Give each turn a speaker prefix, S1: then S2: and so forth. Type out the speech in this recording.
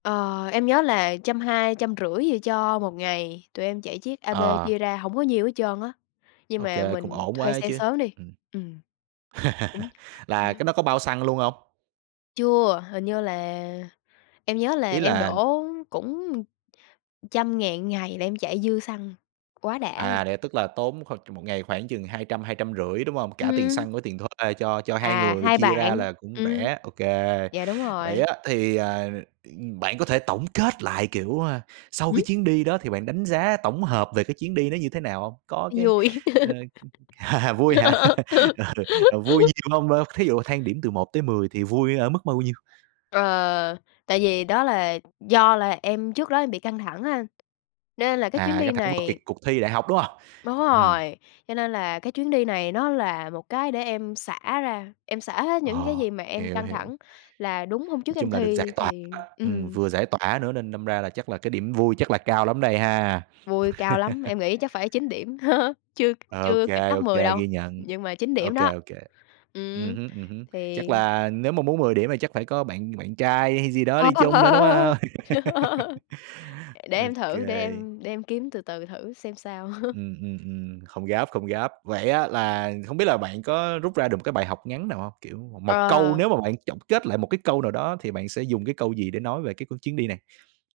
S1: Ờ, em nhớ là 120-150 gì cho 1 ngày. Tụi em chạy chiếc AB
S2: Ờ.
S1: chia ra hổng có nhiêu hết trơn á, nhưng
S2: OK,
S1: mà
S2: cũng
S1: mình
S2: ổn quá
S1: thuê
S2: á
S1: xe
S2: chứ.
S1: sớm đi.
S2: Ừm.
S1: Ừm. Cũng
S2: Là cái đó có bao xăng luôn hông?
S1: Chưa, hình như là em nhớ là
S2: Ý
S1: em
S2: là, ừm
S1: đổ cũng 100.000 một ngày là em chạy dư xăng, quá đã luôn.
S2: À, vậy tức là tốn khoảng 1 ngày khoảng chừng 200-250, đúng hông? Cả tiền
S1: Ừm.
S2: xăng với tiền thuê cho cho 2
S1: À,
S2: người
S1: 2
S2: chia ra
S1: bạn,
S2: là cũng
S1: ừm.
S2: rẻ, OK.
S1: Dạ, đúng
S2: Vậy
S1: rồi.
S2: á, thì, à, ừm, bạn có thể tổng kết lại, kiểu, a, sau cái
S1: Hửm?
S2: chuyến đi đó thì bạn đánh giá tổng hợp về cái chuyến đi nó như thế nào hông? Có cái,
S1: Nó vui.
S2: ờ, ừm vui hả? Ừ, ờ, vui nhiều hông? Ờ, thí dụ thang điểm từ 1 tới 10 thì vui ở mức bao nhiêu?
S1: Ờ, tại vì đó là do là em trước đó em bị căng thẳng á anh, nên là cái chuyến
S2: À, căng
S1: đi
S2: thẳng vào kiệt
S1: này
S2: cuộc thi đại học, đúng hông?
S1: Đúng
S2: Ừm.
S1: rồi. Cho nên là cái chuyến đi này nó là một cái để em xả ra, em xả hết những cái
S2: Ờ,
S1: gì mà em
S2: hiểu,
S1: căng
S2: hiểu.
S1: thẳng là đúng hôm trước
S2: Nói
S1: em
S2: chung là được giải
S1: thi
S2: tỏa
S1: thì
S2: á. Ừm,
S1: ừm.
S2: vừa giải tỏa nữa nên đâm ra là chắc là cái điểm vui chắc là cao lắm đây ha.
S1: Vui, cao lắm, em nghĩ chắc phải 9 điểm. Chưa
S2: OK,
S1: chưa kịch nóc
S2: OK,
S1: 10 đâu,
S2: ghi nhận.
S1: nhưng mà 9 điểm
S2: OK,
S1: đó.
S2: OK. Ừm
S1: Ừm,
S2: hứm, ừm hứm,
S1: thì
S2: chắc là nếu mà muốn 10 điểm thì chắc phải có bạn bạn trai hay gì đó đi chung nữa, đúng hông?
S1: Để em
S2: OK.
S1: thử, để em để em kiếm từ từ thử xem sao.
S2: Ừm, ừm, ừm, không gấp, không gấp. Vậy á, là hông biết là bạn có rút ra được một cái bài học ngắn nào hông? Kiểu, một câu
S1: Ờ.
S2: nếu mà bạn chọn kết lại một cái câu nào đó thì bạn sẽ dùng cái câu gì để nói về cái chuyến đi này?